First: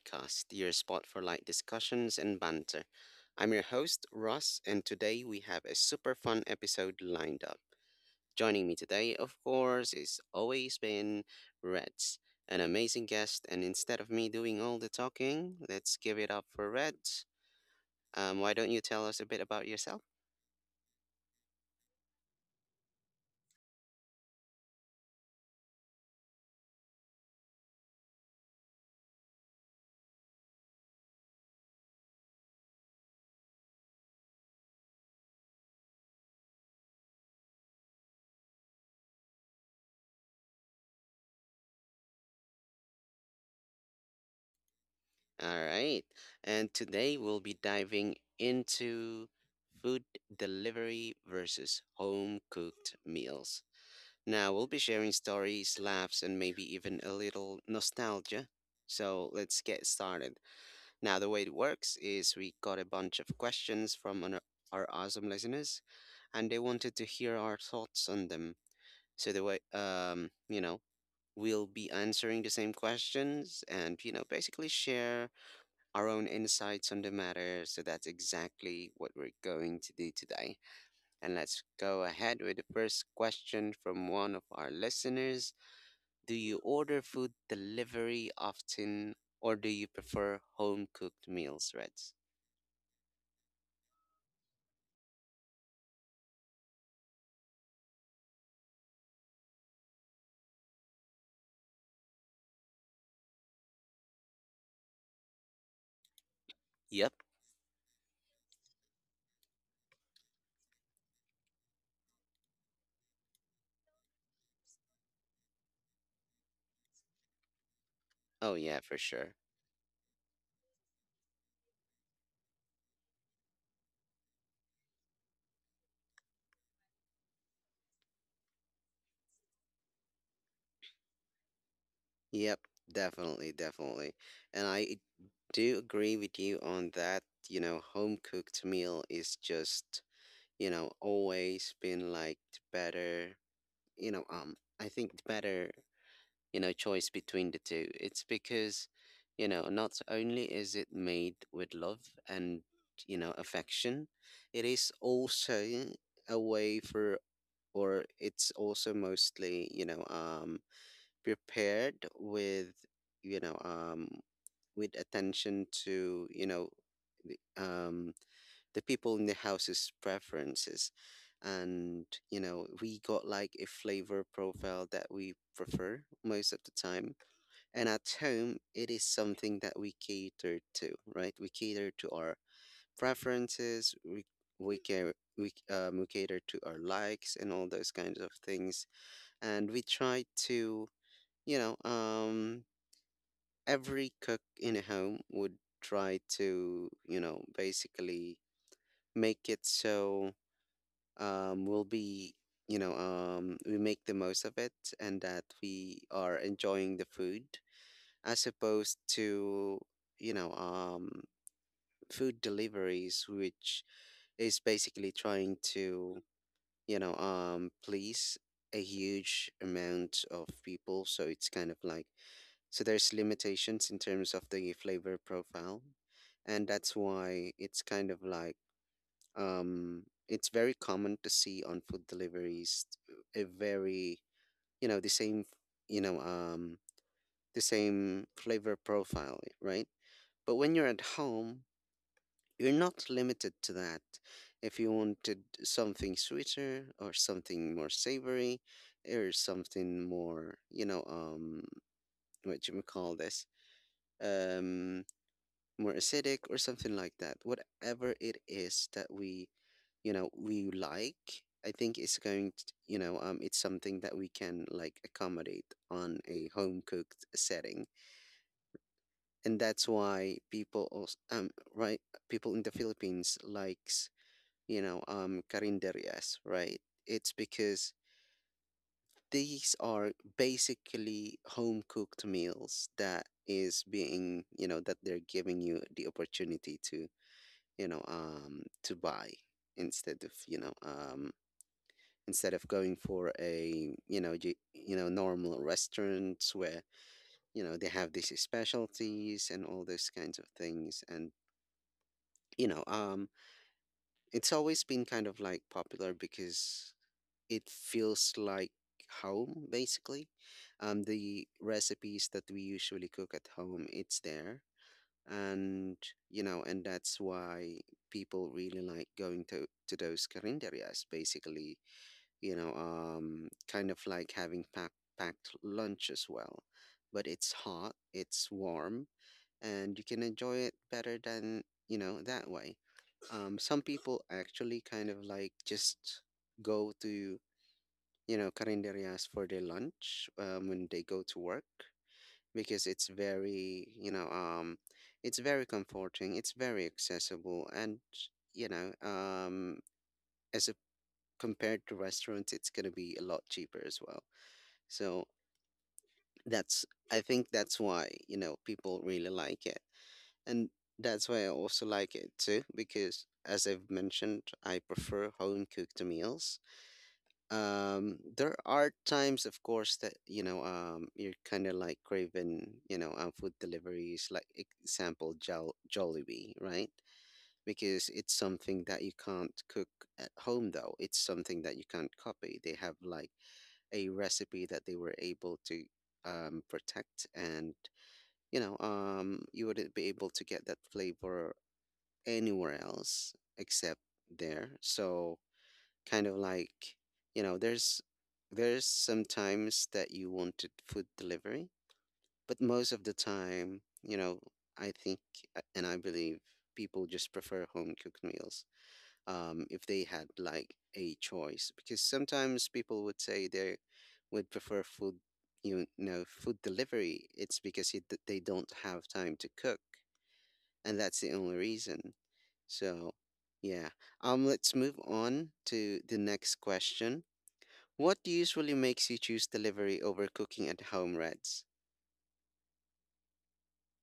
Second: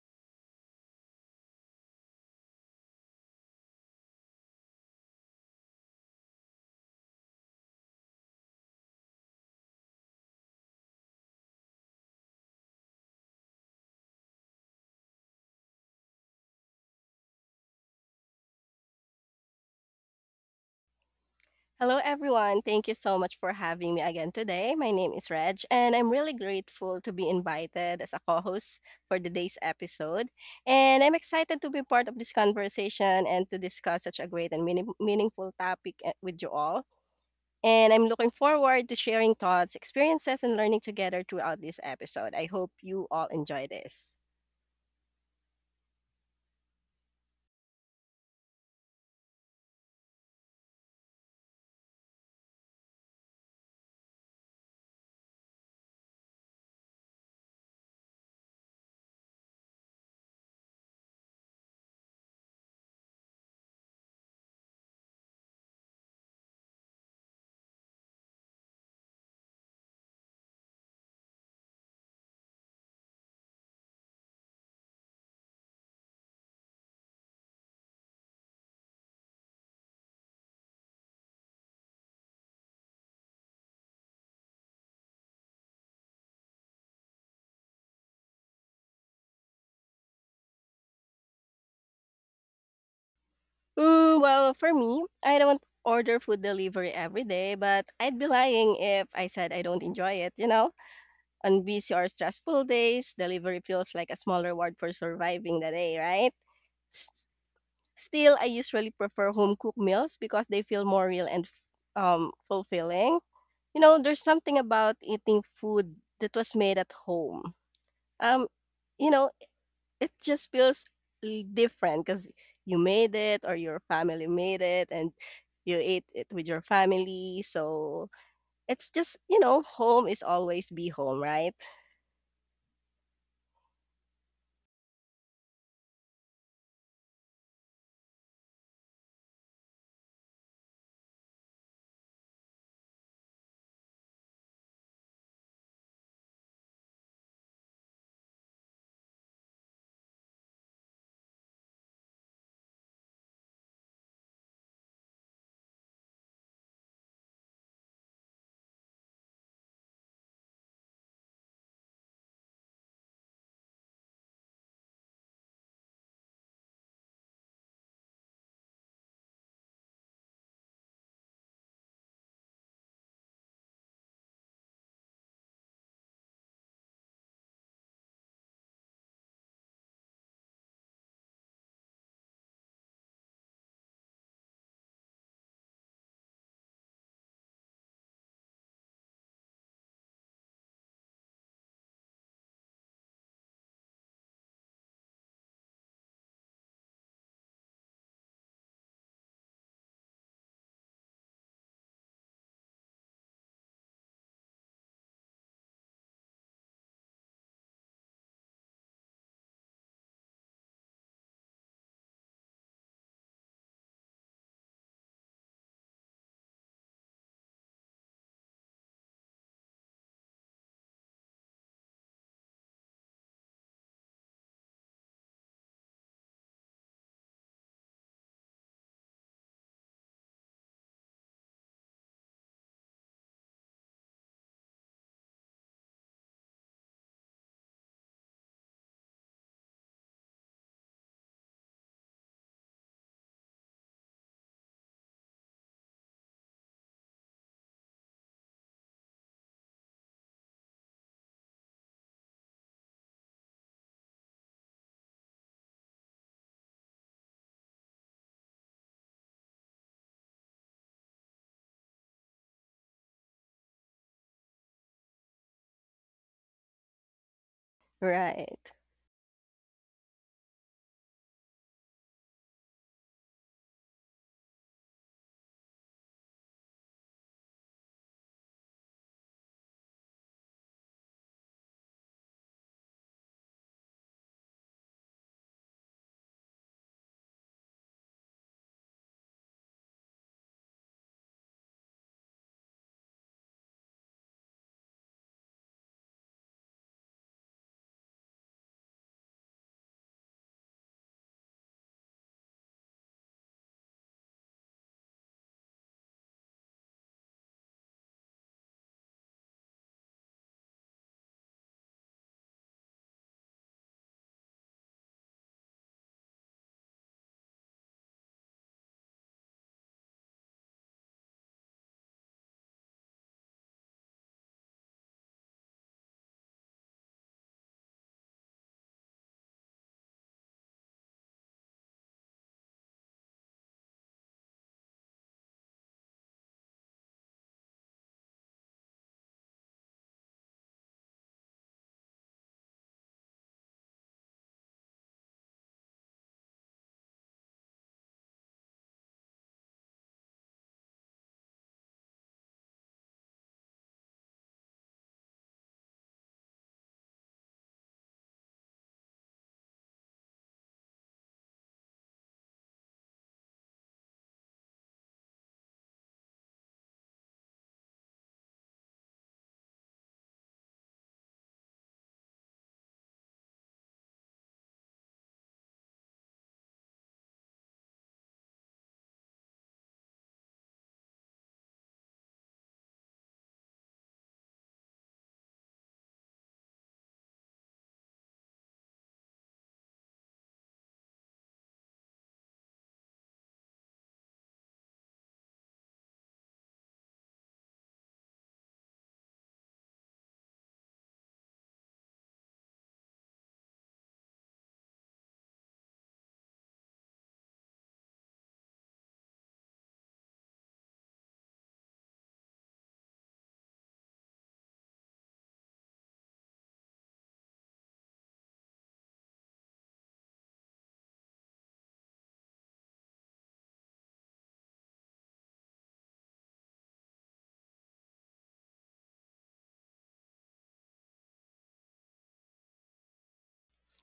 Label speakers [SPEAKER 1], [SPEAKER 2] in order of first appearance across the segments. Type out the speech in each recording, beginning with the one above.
[SPEAKER 1] Podcast, your spot for light discussions and banter. I'm your host, Ross, and today we have a super fun episode lined up. Joining me today, of course, is always been Reds, an amazing guest, and instead of me doing all the talking, let's give it up for Reds. Why don't you tell us a bit about yourself?
[SPEAKER 2] Hello, everyone. Thank you so much for having me again today. My name is Reg, and I'm really grateful to be invited as a co host for today's episode. And I'm excited to be part of this conversation and to discuss such a great and meaningful topic eh, with you all. And I'm looking forward to sharing thoughts, experiences, and learning together throughout this episode. I hope you all enjoy this.
[SPEAKER 1] All right. And today we'll be diving into food delivery versus home cooked meals. Now, we'll be sharing stories, laughs, and maybe even a little nostalgia. So let's get started. Now, the way it works is we got a bunch of questions from our awesome listeners, and they wanted to hear our thoughts on them. So the way, we'll be answering the same questions and, basically share our own insights on the matter. So that's exactly what we're going to do today. And let's go ahead with the first question from one of our listeners. Do you order food delivery often or do you prefer home cooked meals, Reds?
[SPEAKER 2] Well, for me, I don't order food delivery every day, but I'd be lying if I said I don't enjoy it, you know? On busy or stressful days, delivery feels like a small reward for surviving the day, right?
[SPEAKER 1] Yep.
[SPEAKER 2] S- Still, I usually prefer home cooked meals because they feel more real and fulfilling. You know, there's something about eating food that was made at home. Um,
[SPEAKER 1] Oh, yeah, for
[SPEAKER 2] you know,
[SPEAKER 1] sure.
[SPEAKER 2] it just feels different because you made it or your family made it and you ate it with your family. So it's just, you know, home is always be home, right?
[SPEAKER 1] Yep, definitely, definitely. And I do agree with you on that. You know, home cooked meal is just, always been like the better, choice between the two. It's because, not only is it made with love and, affection, it is also a way for, or it's also mostly, prepared with, you know, um, with attention to, the, um, the people in the house's preferences. And, you know, we got like a flavor profile that we prefer most of the time. And at home, it is something that we cater to, right? We cater to our preferences, we care we cater to our likes and all those kinds of things. And we try to, you know, um every cook in a home would try to, basically make it so we'll be, we make the most of it and that we are enjoying the food as opposed to, you know, um, food deliveries, which is basically trying to, please a huge amount of people. So it's kind of like, so there's limitations in terms of the flavor profile. And that's why it's kind of like, um, it's very common to see on food deliveries a very the same you know um, the same flavor profile, right? But when you're at home you're not limited to that. If you wanted something sweeter or something more savory or something more you know what you would call this um more acidic or something like that. Whatever it is that we, we like, I think it's going to, it's something that we can like accommodate on a home cooked setting,
[SPEAKER 2] Right.
[SPEAKER 1] and that's why people also, right, people in the Philippines likes, carinderias, right? It's because these are basically home cooked meals that is being that they're giving you the opportunity to to buy instead of instead of going for a normal restaurants where you know they have these specialties and all those kinds of things, and you know um it's always been kind of like popular because it feels like home basically. The recipes that we usually cook at home, it's there. And you know, and that's why people really like going to those carinderias, basically kind of like having packed lunch as well. But it's hot, it's warm, and you can enjoy it better than you know that way. Some people actually kind of like just go to you know carinderias for their lunch when they go to work because it's very, it's very comforting, it's very accessible, and you know, um, as a, compared to restaurants, it's gonna be a lot cheaper as well. So that's, I think that's why, people really like it, and that's why I also like it too, because as I've mentioned, I prefer home cooked meals. There are times, of course, that you're kind of like craving food deliveries like, example, Jollibee, right? Because it's something that you can't cook at home, though it's something that you can't copy. They have like a recipe that they were able to protect, and you wouldn't be able to get that flavor anywhere else except there. So kind of like, there's sometimes that you wanted food delivery, but most of the time, you know I think and I believe people just prefer home cooked meals if they had like a choice, because sometimes people would say they would prefer food, food delivery. It's because they don't have time to cook, and that's the only reason. So yeah. Let's move on to the next question. What usually makes you choose delivery over cooking at home, Reds?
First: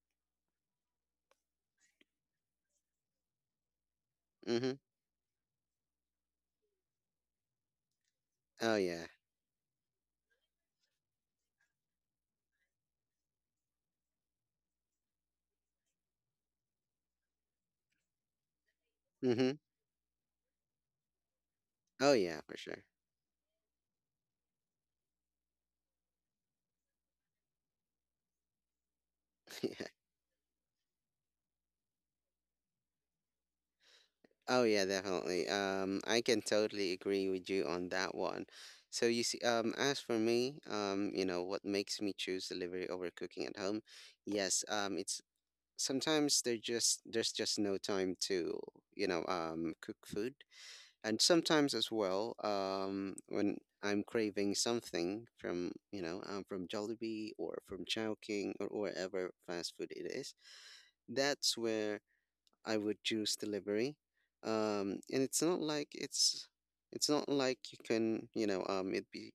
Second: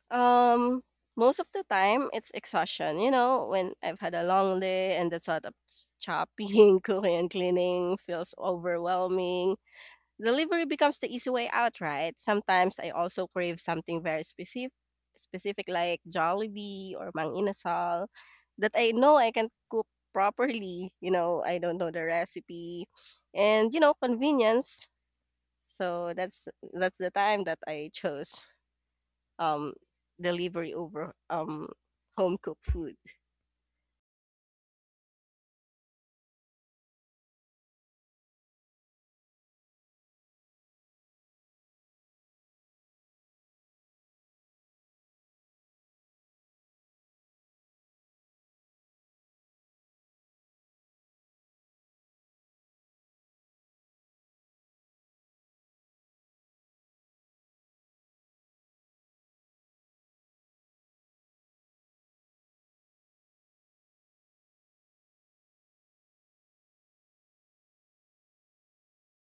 [SPEAKER 2] Um, Most of the time, it's exhaustion. You know, when I've had a long
[SPEAKER 1] Mm-hmm.
[SPEAKER 2] day and the thought of chopping, cooking, and cleaning feels
[SPEAKER 1] Oh yeah.
[SPEAKER 2] overwhelming, delivery becomes the easy way out, right? Sometimes I also crave something very specific like Jollibee or Mang Inasal that I know I can
[SPEAKER 1] Mm-hmm.
[SPEAKER 2] cook properly. You know, I don't know the
[SPEAKER 1] Oh yeah, for sure.
[SPEAKER 2] recipe, and you know, convenience. So that's the time that I chose um
[SPEAKER 1] yeah.
[SPEAKER 2] delivery over home cooked food.
[SPEAKER 1] Oh yeah, definitely. I can totally agree with you on that one. So you see, as for me, you know, what makes me choose delivery over cooking at home? Yes, it's sometimes there just there's just no time to, cook food. And sometimes as well, when I'm craving something from from Jollibee or from Chowking or wherever fast food it is, that's where I would choose delivery. And it's not like you can you know it be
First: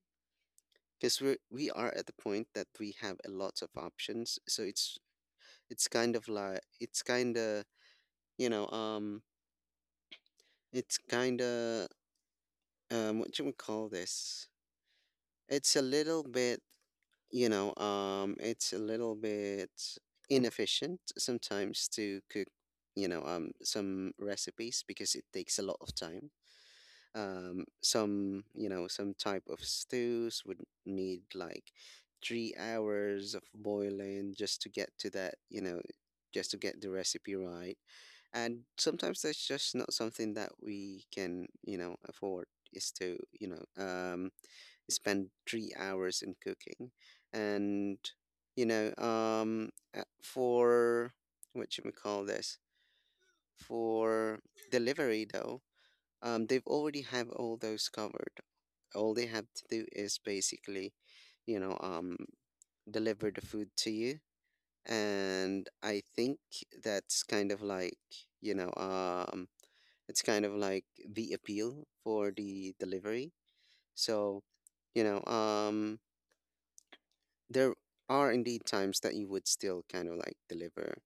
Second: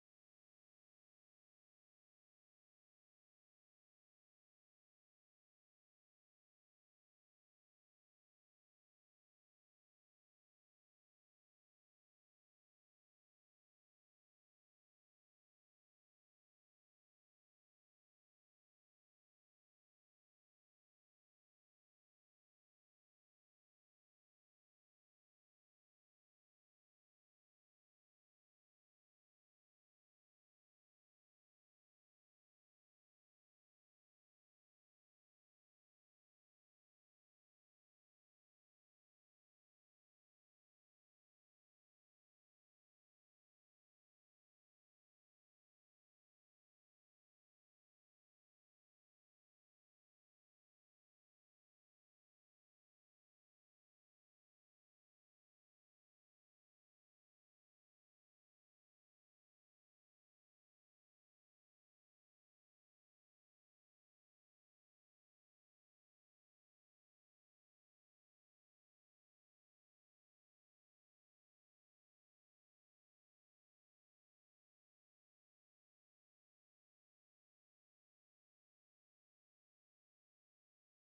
[SPEAKER 1] because we are at the point that we have a lot of options. So it's kind of like it's kind of you know it's kind of what should we call this it's a little bit, it's a little bit inefficient sometimes to cook, some recipes, because it takes a lot of time. Some, some type of stews would need like 3 hours of boiling just to get to that, just to get the recipe right. And sometimes that's just not something that we can, afford is to, spend 3 hours in cooking. And, you know, for what should we call this? For delivery, though, they've already have all those covered. All they have to do is basically, you know, um, deliver the food to you. And I think that's kind of like, you know, um, it's kind of like the appeal for the delivery. So, you know, um, there are indeed times that you would still kind of like deliver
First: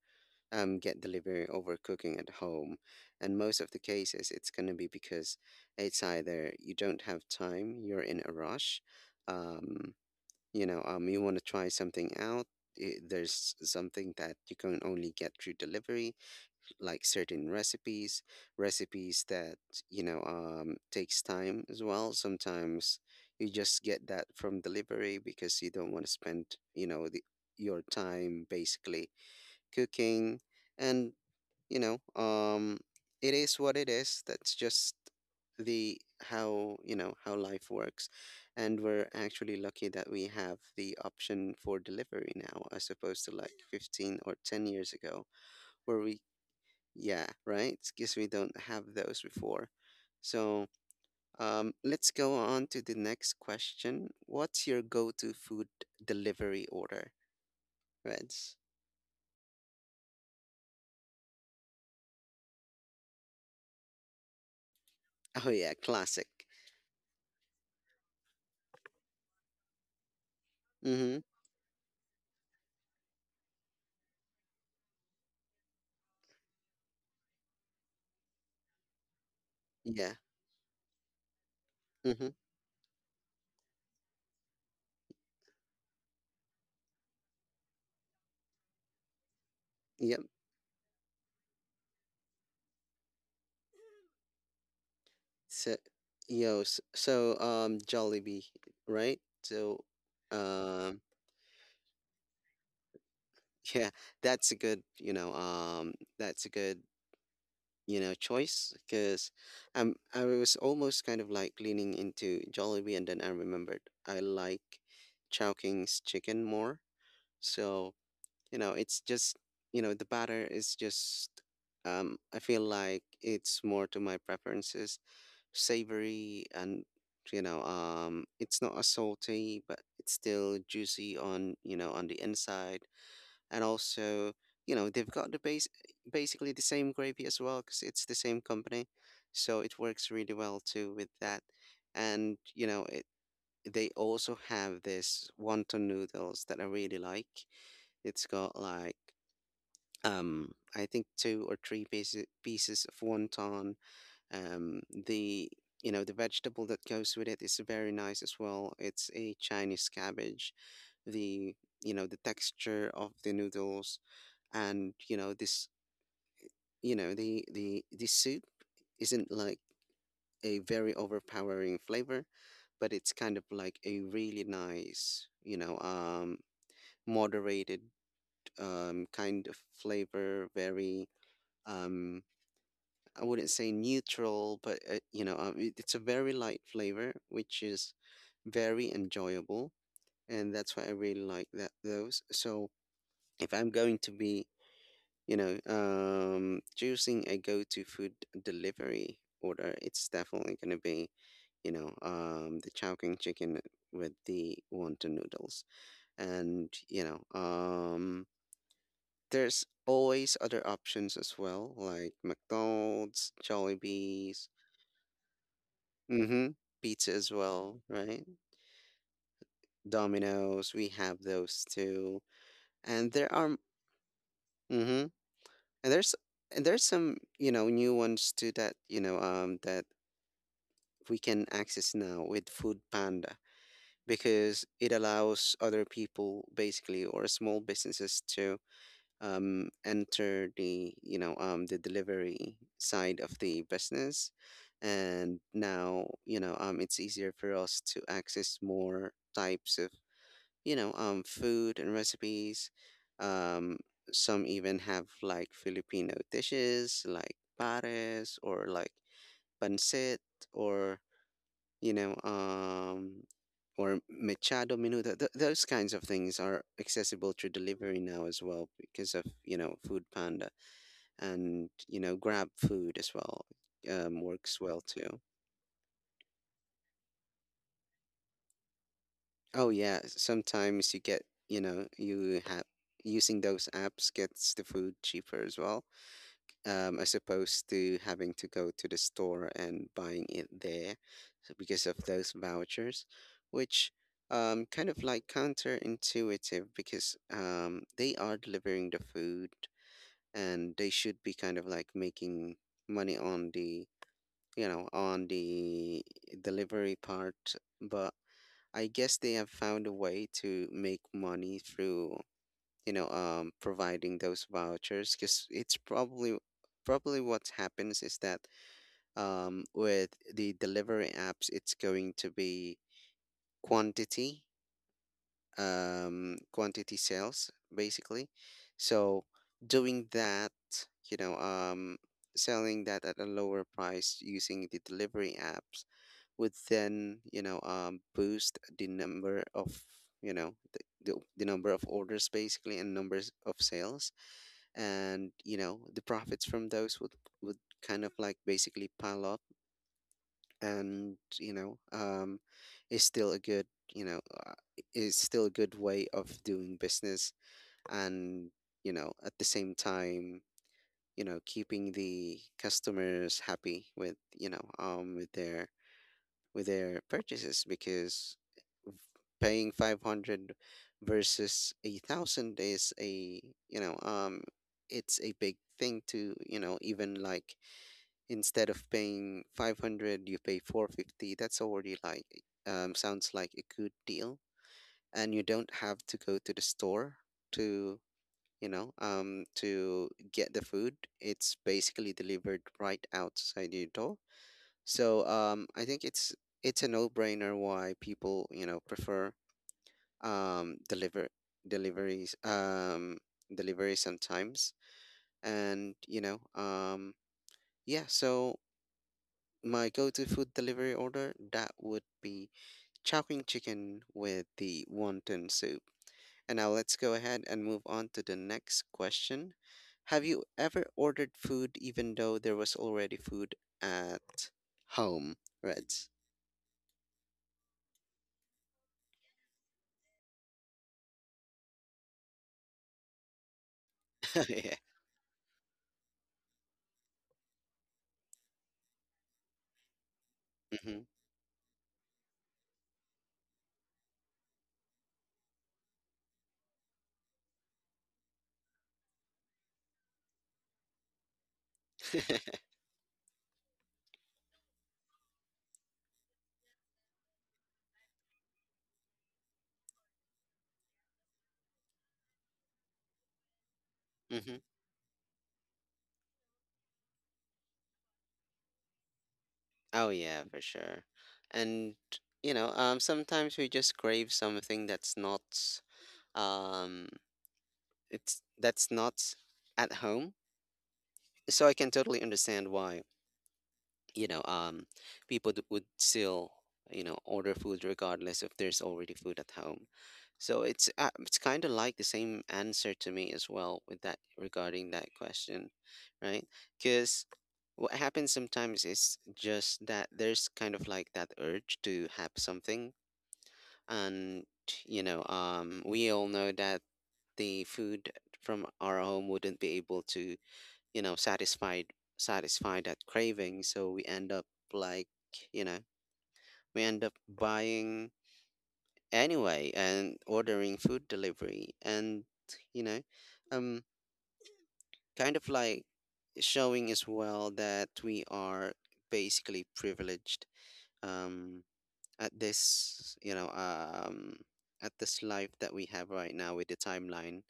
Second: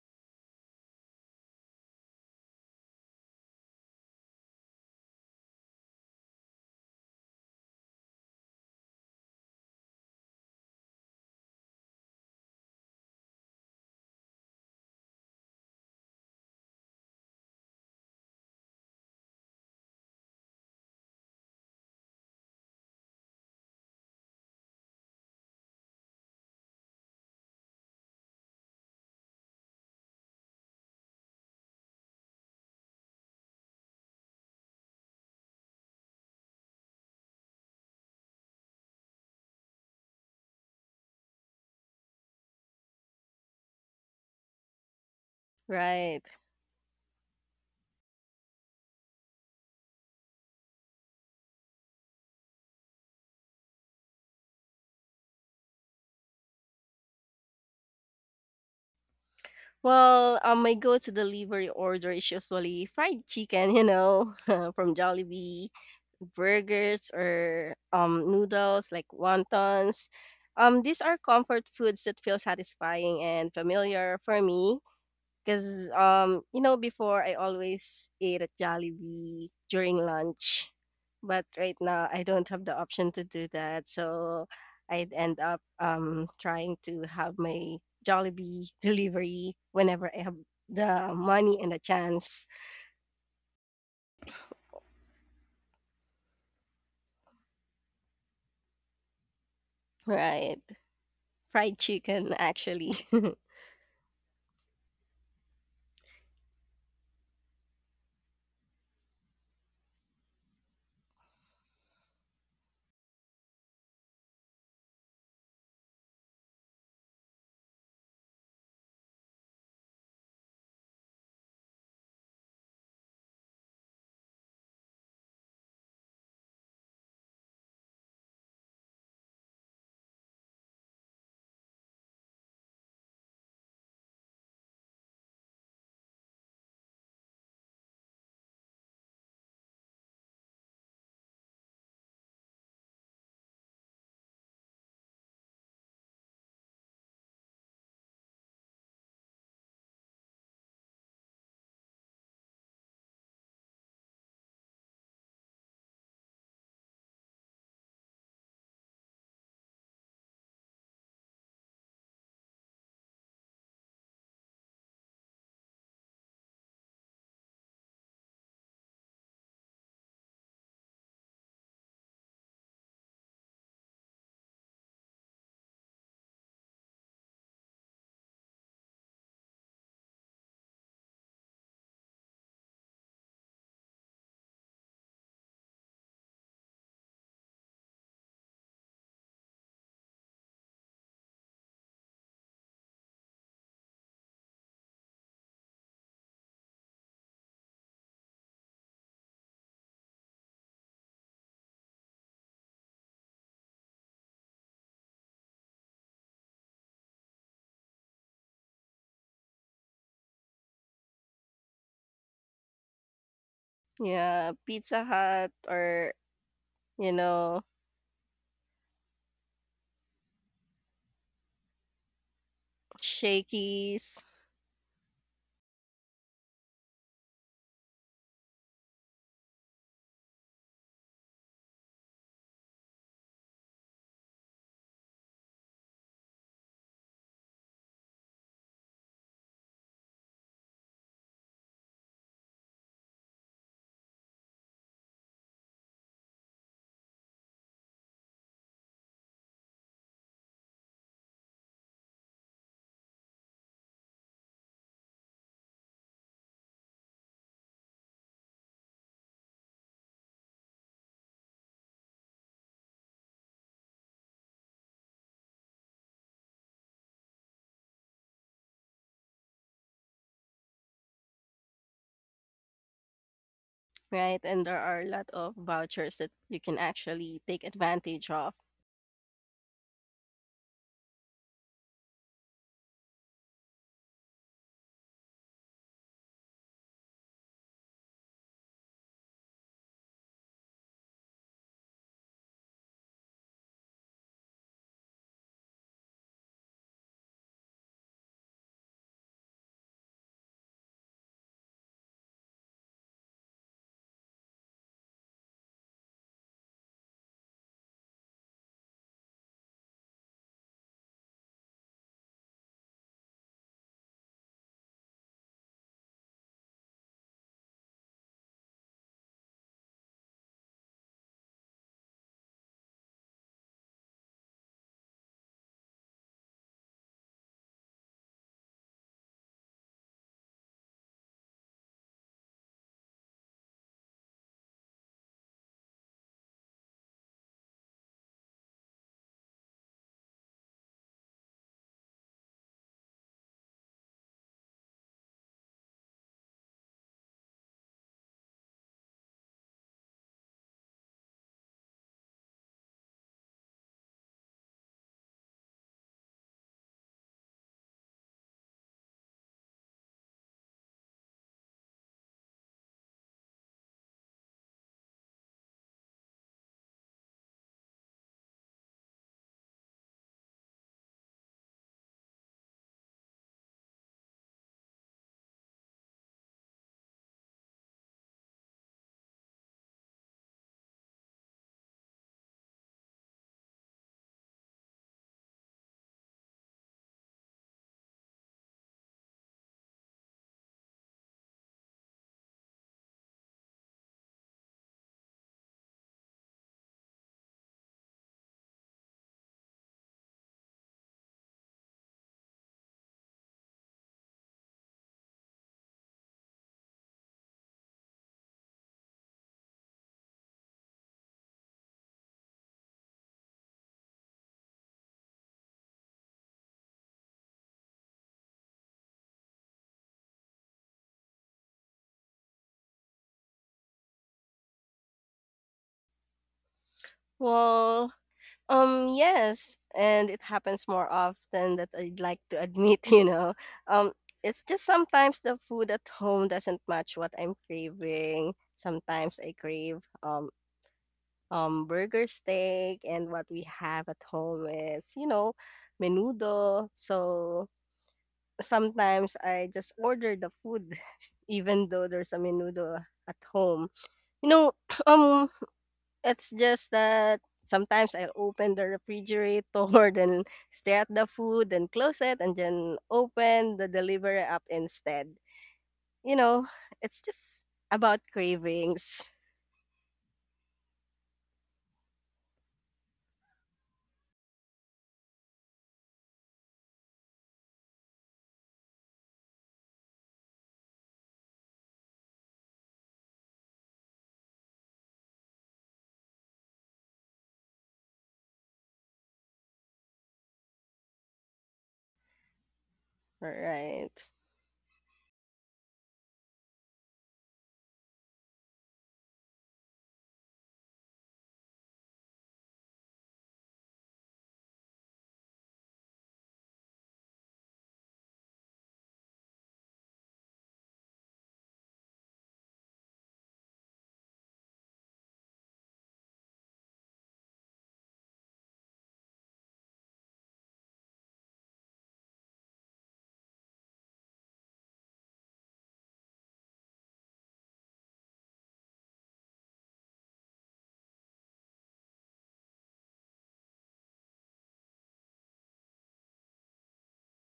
[SPEAKER 1] get delivery over cooking at home. And most of the cases, it's going to be because it's either you don't have time, you're in a rush, um you want to try something out. There's something that you can only get through delivery, like certain recipes that, takes time as well. Sometimes you just get that from delivery because you don't want to spend, the, your time basically cooking. And, you know, um, it is what it is. That's just the how you know how life works. And we're actually lucky that we have the option for delivery now, as opposed to like 15 or 10 years ago where we
[SPEAKER 2] Right.
[SPEAKER 1] yeah, right? Because we don't have those before. So let's go on to the next question. What's your go to food delivery order, Reds?
[SPEAKER 2] Well, my go-to delivery order is usually fried chicken, you know, from
[SPEAKER 1] Oh,
[SPEAKER 2] Jollibee,
[SPEAKER 1] yeah, classic.
[SPEAKER 2] burgers or noodles like wontons. These are
[SPEAKER 1] Mm-hmm.
[SPEAKER 2] comfort foods that feel satisfying and familiar for me. 'Cause, you know, before I always ate at Jollibee during
[SPEAKER 1] Yeah.
[SPEAKER 2] lunch, but right now I
[SPEAKER 1] Mm-hmm.
[SPEAKER 2] don't have the option to do that. So I'd end up trying to have my Jollibee delivery whenever
[SPEAKER 1] Yep.
[SPEAKER 2] I have the money and the chance.
[SPEAKER 1] So, Jollibee, right? So,
[SPEAKER 2] Right.
[SPEAKER 1] um,
[SPEAKER 2] Fried chicken actually.
[SPEAKER 1] yeah, that's a good, that's a good, you know, choice because I was almost kind of like leaning into Jollibee, and then I remembered I like Chowking's chicken more. So, it's just, the batter is just, I feel like it's more to my preferences, savory, and it's not as salty but it's still juicy on you know on the inside. And also, they've got the base, basically the same gravy as well because it's the same company, so it works really well too with that. And you know it, they also have this wonton noodles that I really like. It's got like, um I think two or three pieces of wonton. The The vegetable that goes with it is very nice as well. It's a Chinese cabbage. The The texture of the noodles, and the soup isn't like a very overpowering flavor, but it's kind of like a really nice, moderated, kind of flavor. Very, um, I wouldn't say neutral, but you know it's a very light flavor which is very enjoyable. And that's why I really like that those. So if I'm going to be choosing a go-to food delivery order, it's definitely gonna be, the chow king chicken with the wonton noodles, and, there's always other options as well, like McDonald's, Jollibees,
[SPEAKER 2] Yeah, Pizza Hut or,
[SPEAKER 1] mm-hmm,
[SPEAKER 2] you
[SPEAKER 1] pizza as
[SPEAKER 2] know,
[SPEAKER 1] well, right? Domino's, we have those too, and there are,
[SPEAKER 2] Shakey's,
[SPEAKER 1] mm-hmm, and there's and there's some, new ones too that, that we can access now with Food Panda, because it allows other people basically, or small businesses, to enter the, the delivery side of the business. And now, it's easier for us to access more types of, food and recipes. um, some even have like Filipino dishes, like pares, or like pancit, or, you know, um, or Machado Menudo. Those kinds of things are accessible through delivery now as well because of, Food Panda, and, Grab Food as well,
[SPEAKER 2] right?
[SPEAKER 1] works
[SPEAKER 2] And there
[SPEAKER 1] well
[SPEAKER 2] are a
[SPEAKER 1] too.
[SPEAKER 2] lot of vouchers that you can actually take advantage of.
[SPEAKER 1] Oh, yeah. Sometimes you get, you have, using those apps gets the food cheaper as well, as opposed to having to go to the store and buying it there, so because of those vouchers, which kind of like counterintuitive because they are delivering the food and they should be kind of like making money on the, you know on the delivery part. But I guess they have found a way to make money through, providing those vouchers, because it's probably what happens is that, with the delivery apps, it's going to be quantity, quantity sales basically. So, doing that, you know um selling that at a lower price using the delivery apps would then, boost the number of, you know the, the number of orders basically, and numbers of sales. And, the profits from those would kind of like basically pile up. And, is still a good, you know uh, is still a good way of doing business. And, at the same time, keeping the customers happy with, with their purchases. Because paying 500 versus a thousand is a, you know um it's a big thing to, even like, instead of paying 500, you pay 450, that's already like, sounds like a good deal. And you don't have to go to the store to, to get the food, it's basically delivered right outside your door. So, I think it's a no-brainer why people, prefer, um, deliver deliveries, delivery sometimes. And, yeah. So my go-to food delivery order, that would be Chowking chicken with the wonton soup. And now let's go ahead and move on to the next question. Have you ever ordered food even though there was already food at home, Reds?
[SPEAKER 2] Well, yes, and it happens more often that I'd like to admit, you know. Um, it's
[SPEAKER 1] Yeah.
[SPEAKER 2] just sometimes the food at home doesn't match what I'm craving. Sometimes I crave
[SPEAKER 1] Mm-hmm.
[SPEAKER 2] burger steak and what we have at home is, you know, menudo. So sometimes I just order the food even though there's a menudo at home. You know, um it's just that sometimes I'll open the refrigerator, then stare at the food, then close it, and then open the delivery
[SPEAKER 1] Hmm.
[SPEAKER 2] app instead. You know, it's just about cravings.
[SPEAKER 1] Oh yeah, for sure. And, sometimes we just crave something that's not, um, it's that's not at home. So I can totally understand why. you know um People would still, order food regardless if there's already food at home. So it's kind of like the same answer to me as well with that,
[SPEAKER 2] Right.
[SPEAKER 1] regarding that question, right? Because what happens sometimes is just that there's kind of like that urge to have something. And, we all know that the food from our home wouldn't be able to, satisfied satisfy that craving, so we end up, like, you know we end up buying anyway and ordering food delivery. And, you know um kind of like showing as well that we are basically privileged, um at this, at this life that we have right now, with the timeline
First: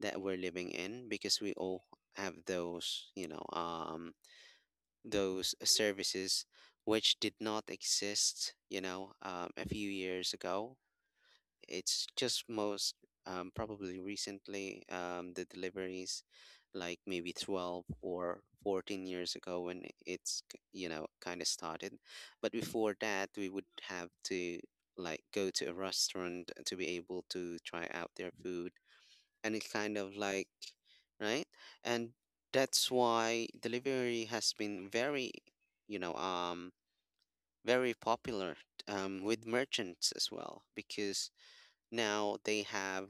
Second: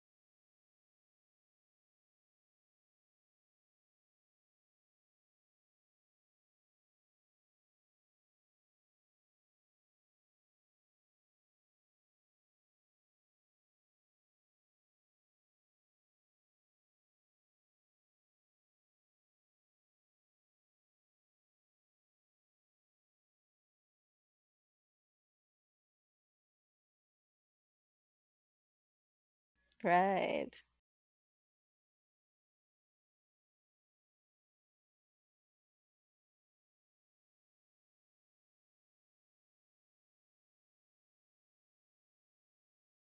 [SPEAKER 1] that we're living in. Because we all have those, those, services which did not exist, a few years ago. It's just most, probably recently, the deliveries, like maybe 12 or 14 years ago when it's, kind of started. But before that, we would have to like go to a restaurant to be able to try out their food. Any kind of like,
[SPEAKER 2] Right.
[SPEAKER 1] right. And that's why delivery has been very, you know um very popular, with merchants as well. Because now they have,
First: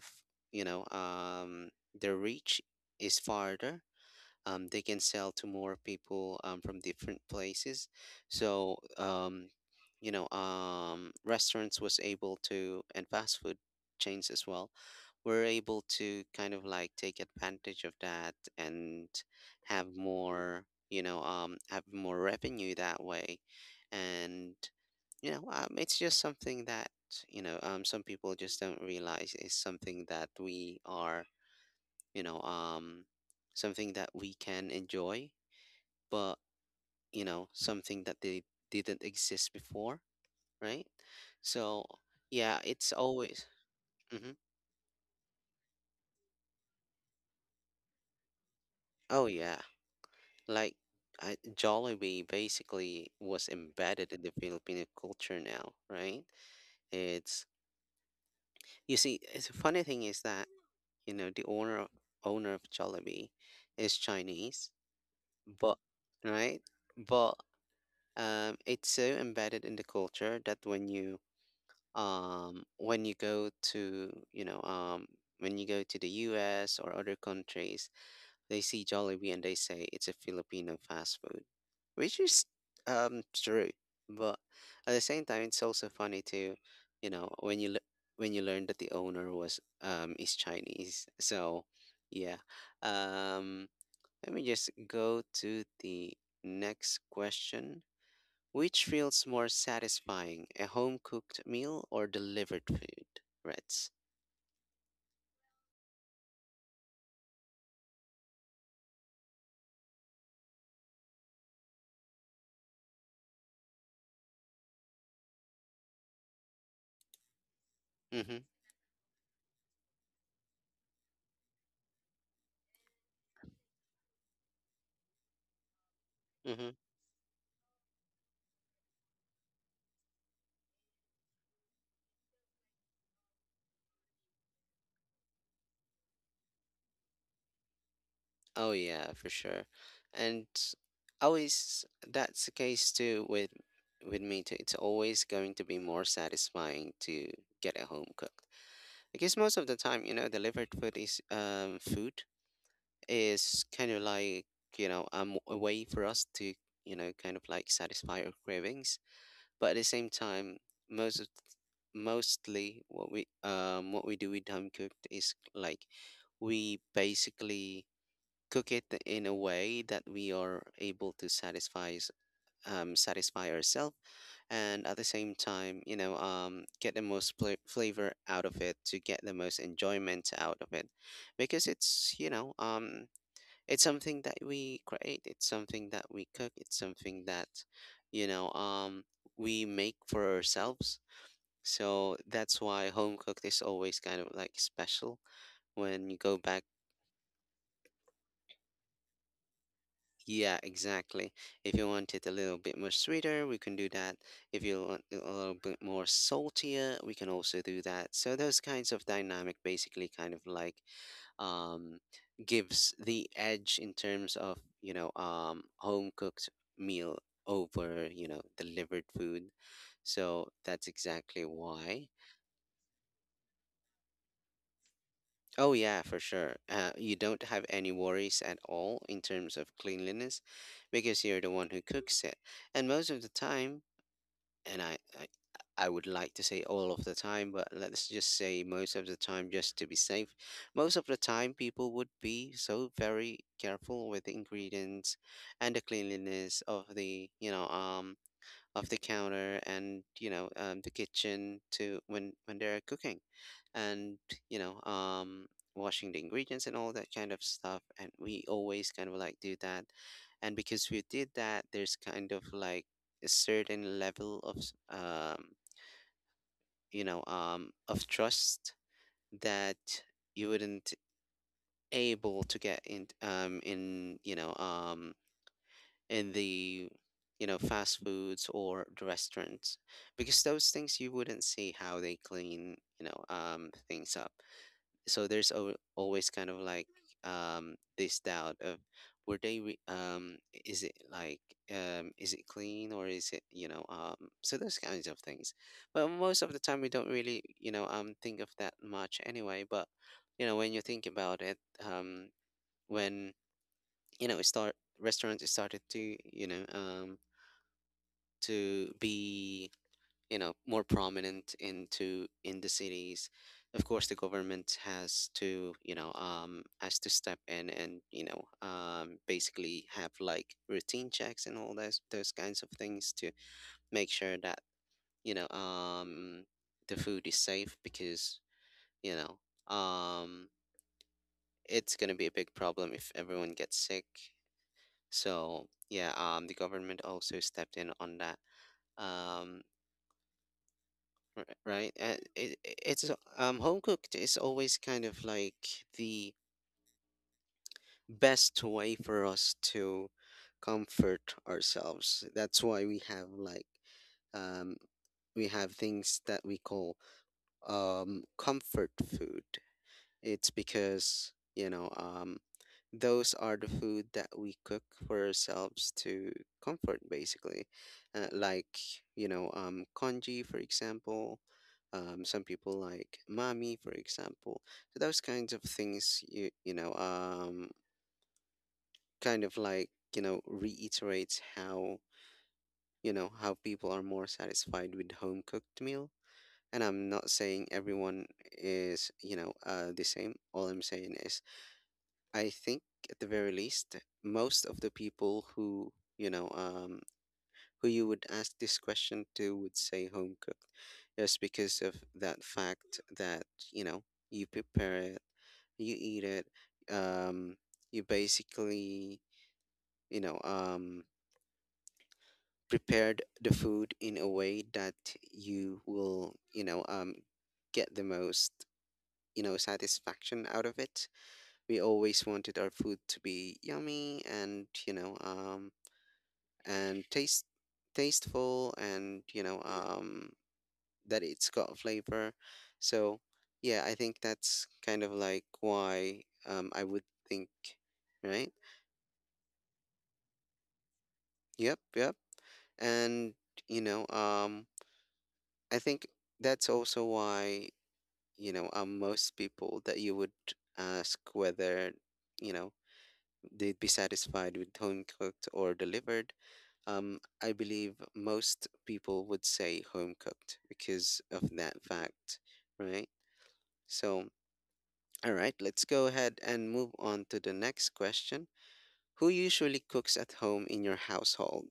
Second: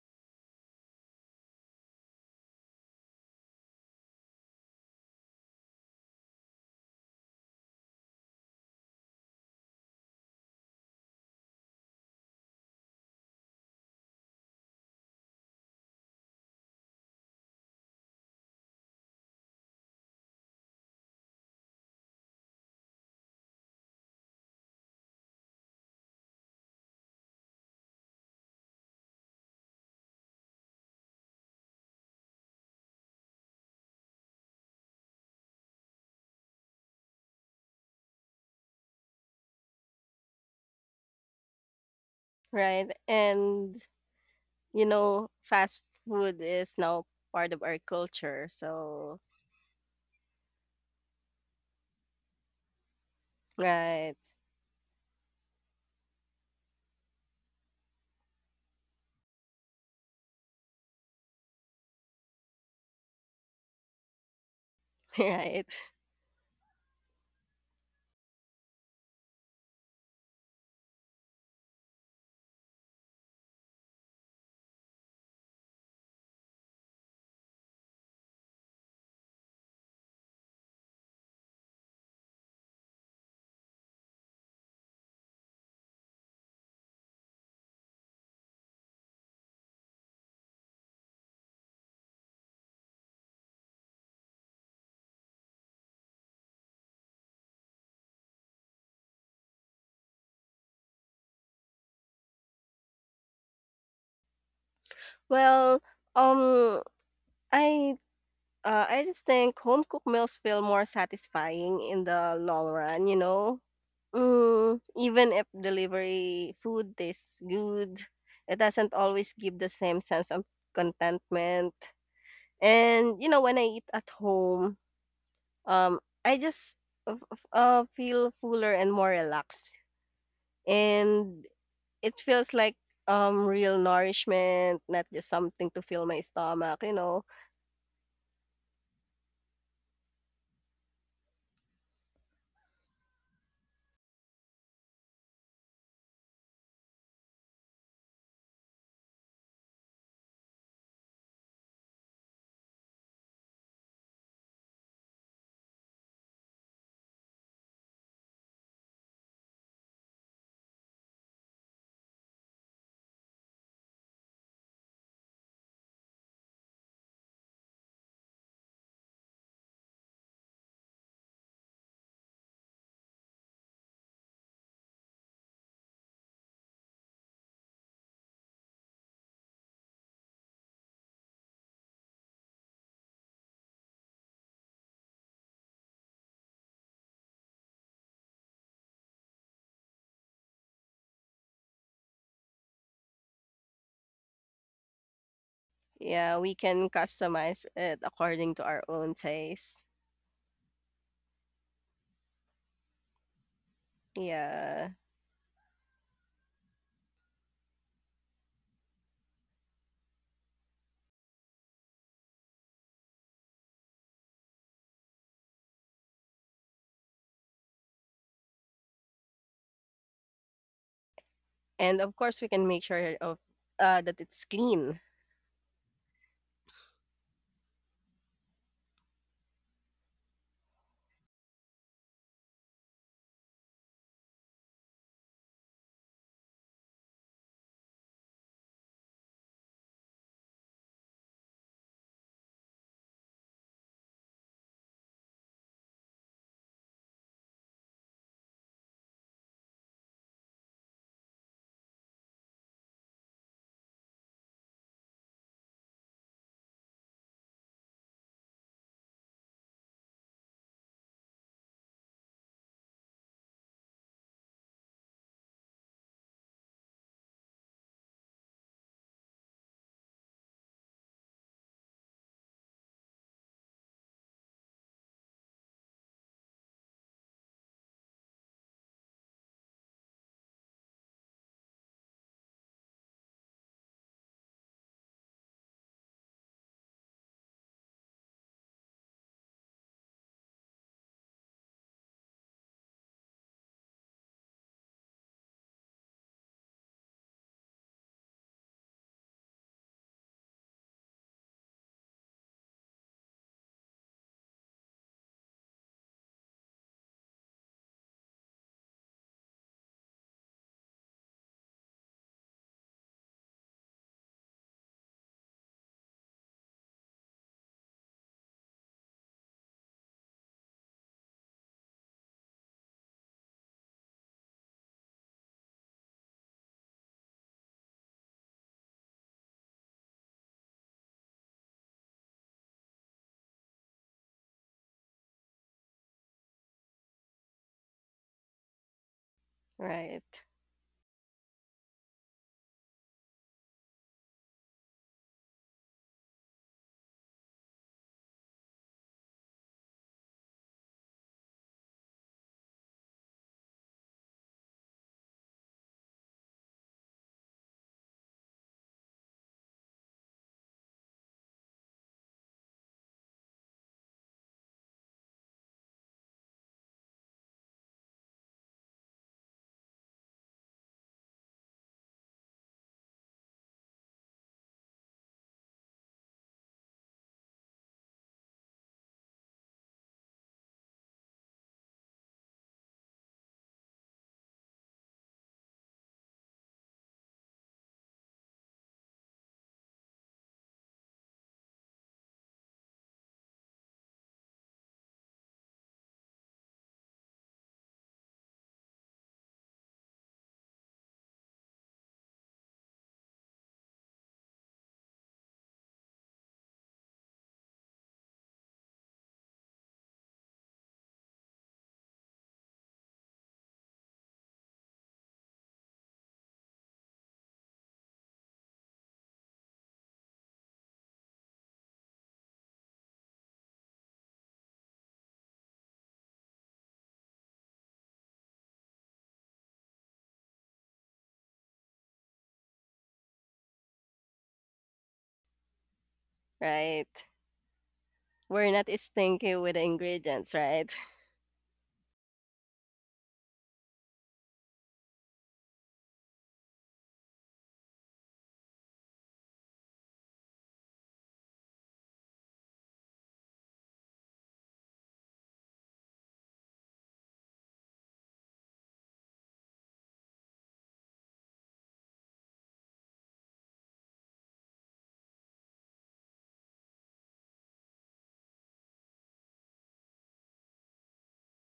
[SPEAKER 1] you know um their reach is farther. They can sell to more people, from different places. So, restaurants was able to, and fast food chains as well, were able to kind of like take advantage of that and have more, have more revenue that way. And, it's just something that, some people just don't realize is something that we are, you know, um, something that we can enjoy, but, something that they didn't exist before, right? So yeah,
[SPEAKER 2] Right.
[SPEAKER 1] it's always.
[SPEAKER 2] And,
[SPEAKER 1] Hmm.
[SPEAKER 2] you know, fast food is now part of our culture. So,
[SPEAKER 1] Oh yeah, like I, Jollibee basically was embedded
[SPEAKER 2] right.
[SPEAKER 1] in the Filipino culture now, right? It's you see, the funny thing is that, the owner of Jollibee is Chinese,
[SPEAKER 2] Right.
[SPEAKER 1] but right, but it's so embedded in the culture that um, when you go to you know um, when you go to the U.S. or other countries, they see Jollibee and they say it's a Filipino fast food, which is, true. But at the same time, it's also funny too, you know, when you le- when you learn that the owner was, is Chinese. So yeah, um, let me just go to the next question. Which feels more satisfying, a home cooked meal or delivered food? Reds.
[SPEAKER 2] Well, um, I I just think home cooked meals feel more satisfying in the long run, you know? Mm, even if delivery food tastes good,
[SPEAKER 1] Mm-hmm.
[SPEAKER 2] it doesn't always give the same sense of contentment. And, you know, when I eat at home, um, I
[SPEAKER 1] Mm-hmm.
[SPEAKER 2] just feel fuller and more relaxed. And it feels like real nourishment, not just something to fill my stomach, you know?
[SPEAKER 1] Oh yeah, for sure. And always that's the case too with me too. It's always going to be more satisfying to get a home cooked. Because most of the time, delivered food is, food is kind of like, a way for us to, kind of like satisfy our cravings. But at the same time, most of, mostly what we, what we do with home cooked is like we basically cook it in a way that we are able to satisfy ourselves, and at the same time, get the most pla flavor out of it, to get the most enjoyment out of it. Because it's, it's something that we create, it's something that we cook, it's something that, you know, um, we make for ourselves. So that's why home cooked is always kind of like special when you
[SPEAKER 2] Yeah,
[SPEAKER 1] go
[SPEAKER 2] we
[SPEAKER 1] back.
[SPEAKER 2] can customize it according to our own taste.
[SPEAKER 1] Yeah, exactly. If you want it a little bit more sweeter, we can do that. If you
[SPEAKER 2] Yeah.
[SPEAKER 1] want it a little bit more saltier, we can also do that. So those kinds of dynamic basically kind of like, um, gives the edge in terms of, home cooked meal over, delivered food. So that's exactly
[SPEAKER 2] And
[SPEAKER 1] why.
[SPEAKER 2] of course, we can make sure of that it's clean.
[SPEAKER 1] Oh yeah, for sure. You don't have any worries at all in terms of cleanliness because you're the one who cooks it. And most of the time, and I would like to say all of the time, but let's just say most of the time, just to be safe. Most of the time, people would be so very careful with the ingredients and the cleanliness of the you know of the counter, and the kitchen to when they're cooking, and you know um washing the ingredients and all that kind of stuff, and we always kind of like do that. And because we did that, there's kind of like a certain level of trust that you wouldn't able to get in, in the fast foods or the restaurants, because those things you wouldn't see how they clean things up. So there's always kind of like this doubt of, were they re- is it like is it clean, or is it? So those kinds of things. But most of the time we don't really think of that much anyway. But when you think about it, um when you know it start restaurants started to be more prominent into in the cities. Of course, the government has to step in and basically have like routine checks and all those kinds of things to make sure that you know um the food is safe, because you know um it's going to be a big problem if everyone gets sick. So yeah, the government also stepped in on that. um
[SPEAKER 2] Right.
[SPEAKER 1] right? It, it's Home cooked is always kind of like the best way for us to comfort ourselves. That's why we have, like, um we have things that we call comfort food. It's because those are the food that we cook for ourselves to comfort, basically. Like, congee, for example. Some people like mami, for example. So those kinds of things, kind of like, reiterates how you know how people are more satisfied with home cooked meal. And I'm not saying everyone is, the same. All I'm saying is, I think, at the very least, most of the people who you would ask this question to would say home cooked, just because of that fact that you know you prepare it, you eat it, um, you basically, you know um, prepared the food in a way that you will, get the most satisfaction out of it. We always wanted our food to be yummy, and tasteful, and, that it's got flavor. So, yeah, I think that's kind of like why, I would
[SPEAKER 2] Right.
[SPEAKER 1] think, right?
[SPEAKER 2] We're not stinky with the ingredients, right?
[SPEAKER 1] Yep, yep. And, you know, um, I think that's also why, most people that you would ask whether, you know, they'd be satisfied with home cooked or delivered. I believe most people would say home cooked because of that fact, right? So, all right, let's go ahead and move on to the next question. Who usually cooks at home in your household?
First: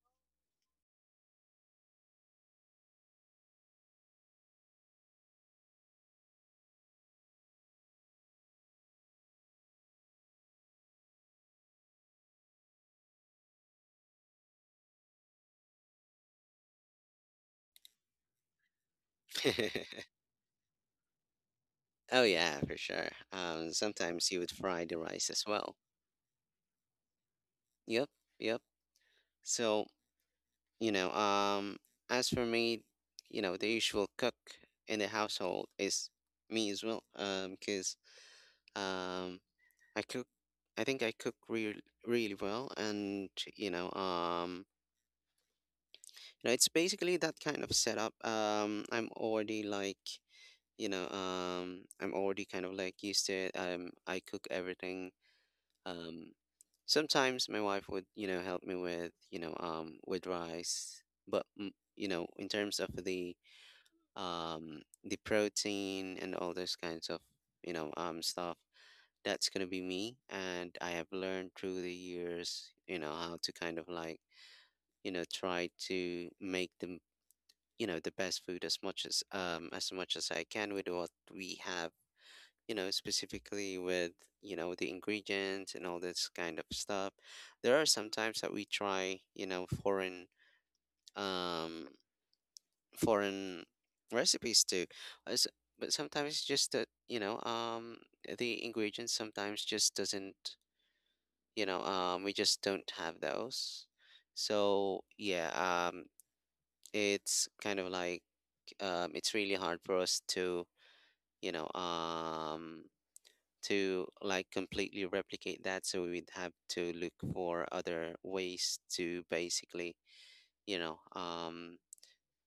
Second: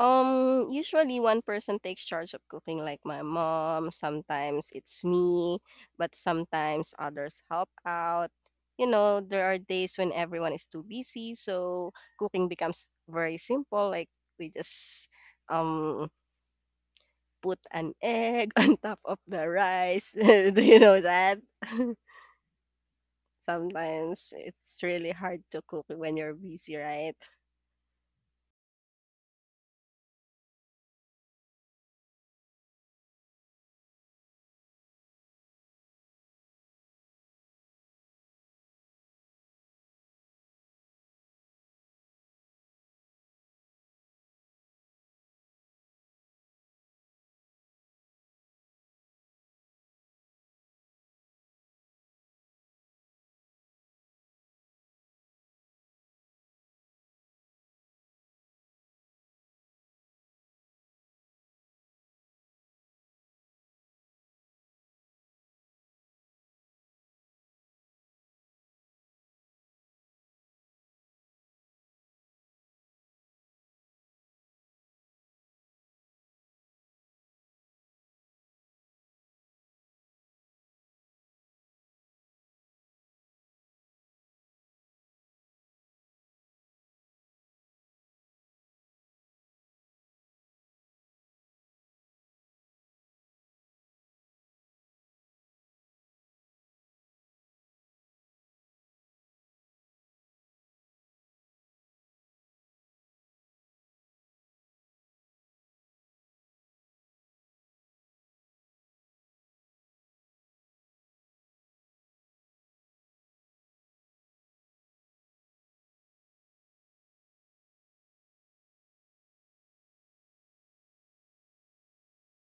[SPEAKER 2] Usually one person takes charge of cooking, like my mom. Sometimes it's me, but sometimes others help out. You know, there are days when everyone is too busy, so cooking becomes very simple. Like we just um put an egg on top of the rice. Do you know that?
[SPEAKER 1] Oh yeah, for sure. Sometimes
[SPEAKER 2] Sometimes
[SPEAKER 1] you would
[SPEAKER 2] it's
[SPEAKER 1] fry the
[SPEAKER 2] really
[SPEAKER 1] rice
[SPEAKER 2] hard
[SPEAKER 1] as
[SPEAKER 2] to
[SPEAKER 1] well.
[SPEAKER 2] cook when you're busy, right?
[SPEAKER 1] Yep, yep. So, You know, um, as for me, the usual cook in the household is me as well. Because um, I cook, I think I cook really well, and, you know, um, it's basically that kind of setup. I'm already kind of like used to it. I cook everything. Um, Sometimes my wife would, help me with rice, but in terms of the protein and all those kinds of stuff. That's gonna be me, and I have learned through the years, how to kind of like try to make them the best food, as much as I can, with what we have. Specifically with the ingredients and all this kind of stuff. There are some times that we try, um foreign recipes too. Uh, s- But sometimes it's just that, the ingredients sometimes just doesn't, we just don't have those. So yeah, it's kind of like, it's really hard for us you know, um, to like completely replicate that. So we'd have to look for other ways to basically, you know,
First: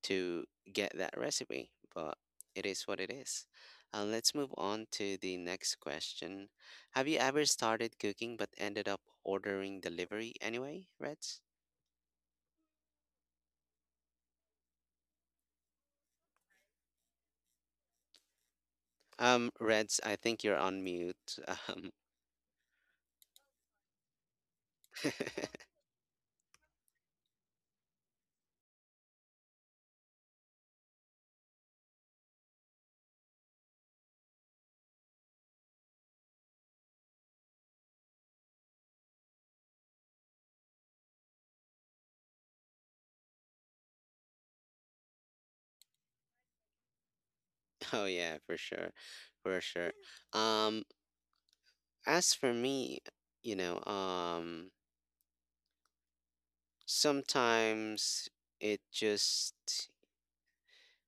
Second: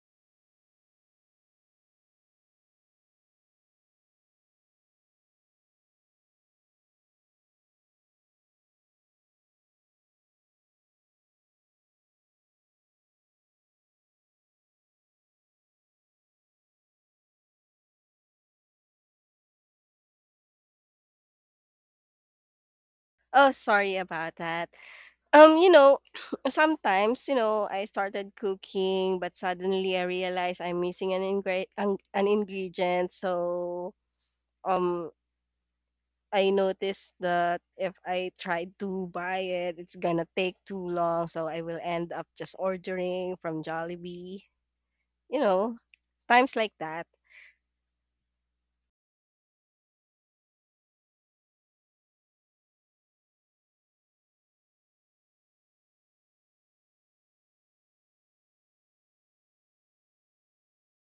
[SPEAKER 1] to get that recipe, but it is what it is. Let's move on to the next question. Have you ever started cooking but ended up ordering delivery anyway, Reds? Reds, I think you're on mute. Um,
[SPEAKER 2] Oh, sorry about that. You know, sometimes, you know, I started cooking, but suddenly I realized I'm missing an an ingredient. So, um, I noticed that if I try to buy it, it's gonna take too long. So I will end up just ordering from Jollibee, you know, times like that.
[SPEAKER 1] oh yeah, for sure, for sure. Um, as for me, you know, um, sometimes it just,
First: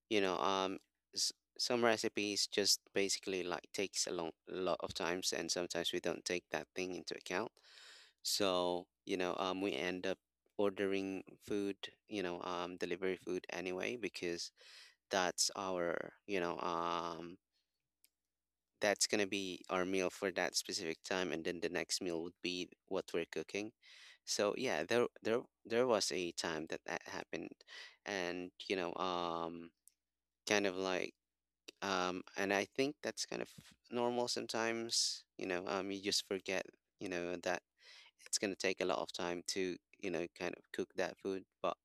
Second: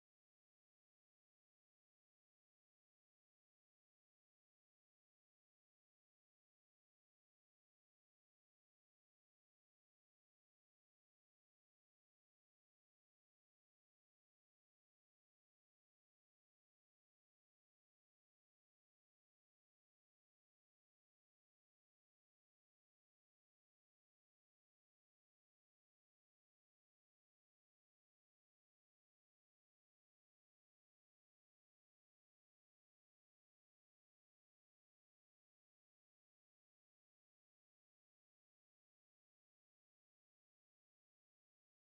[SPEAKER 1] you know um s- some recipes just basically like takes a long lot of times, and sometimes we don't take that thing into account. So we end up ordering food, delivery food anyway, because that's our you know um that's going to be our meal for that specific time, and then the next meal would be what we're cooking. So yeah, there was a time that that happened, and kind of like, and I think that's kind of normal. Sometimes, you just forget, that it's going to take a lot of time to, kind of cook that food, but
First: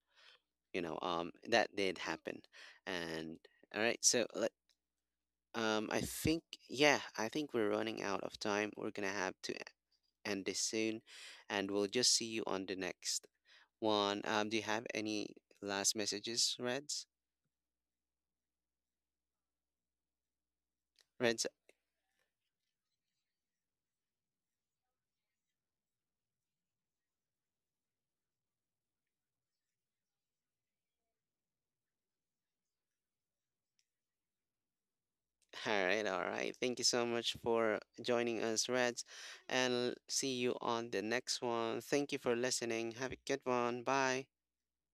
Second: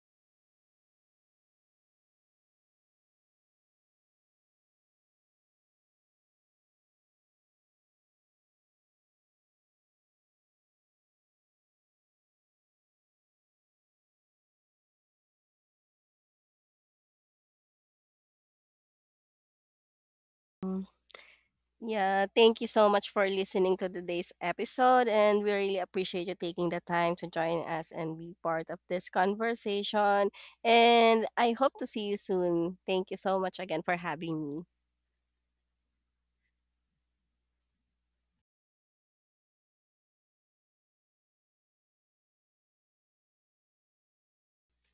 [SPEAKER 1] that did happen. And, all right, so let I think, yeah, I think we're running out of time. We're going to have to end this soon, and we'll just see you on the next one. Do you have any last messages, Reds?
[SPEAKER 2] Mm.
[SPEAKER 1] Reds?
[SPEAKER 2] Yeah, thank you so much for listening to today's episode, and we really appreciate you taking the time to join us and be part of this conversation. And I hope to see you soon. Thank you so much again for having me.
[SPEAKER 1] All right, all right. Thank you so much for joining us, Reds, and see you on the next one. Thank you for listening. Have a good one. Bye.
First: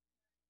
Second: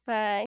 [SPEAKER 2] Bye.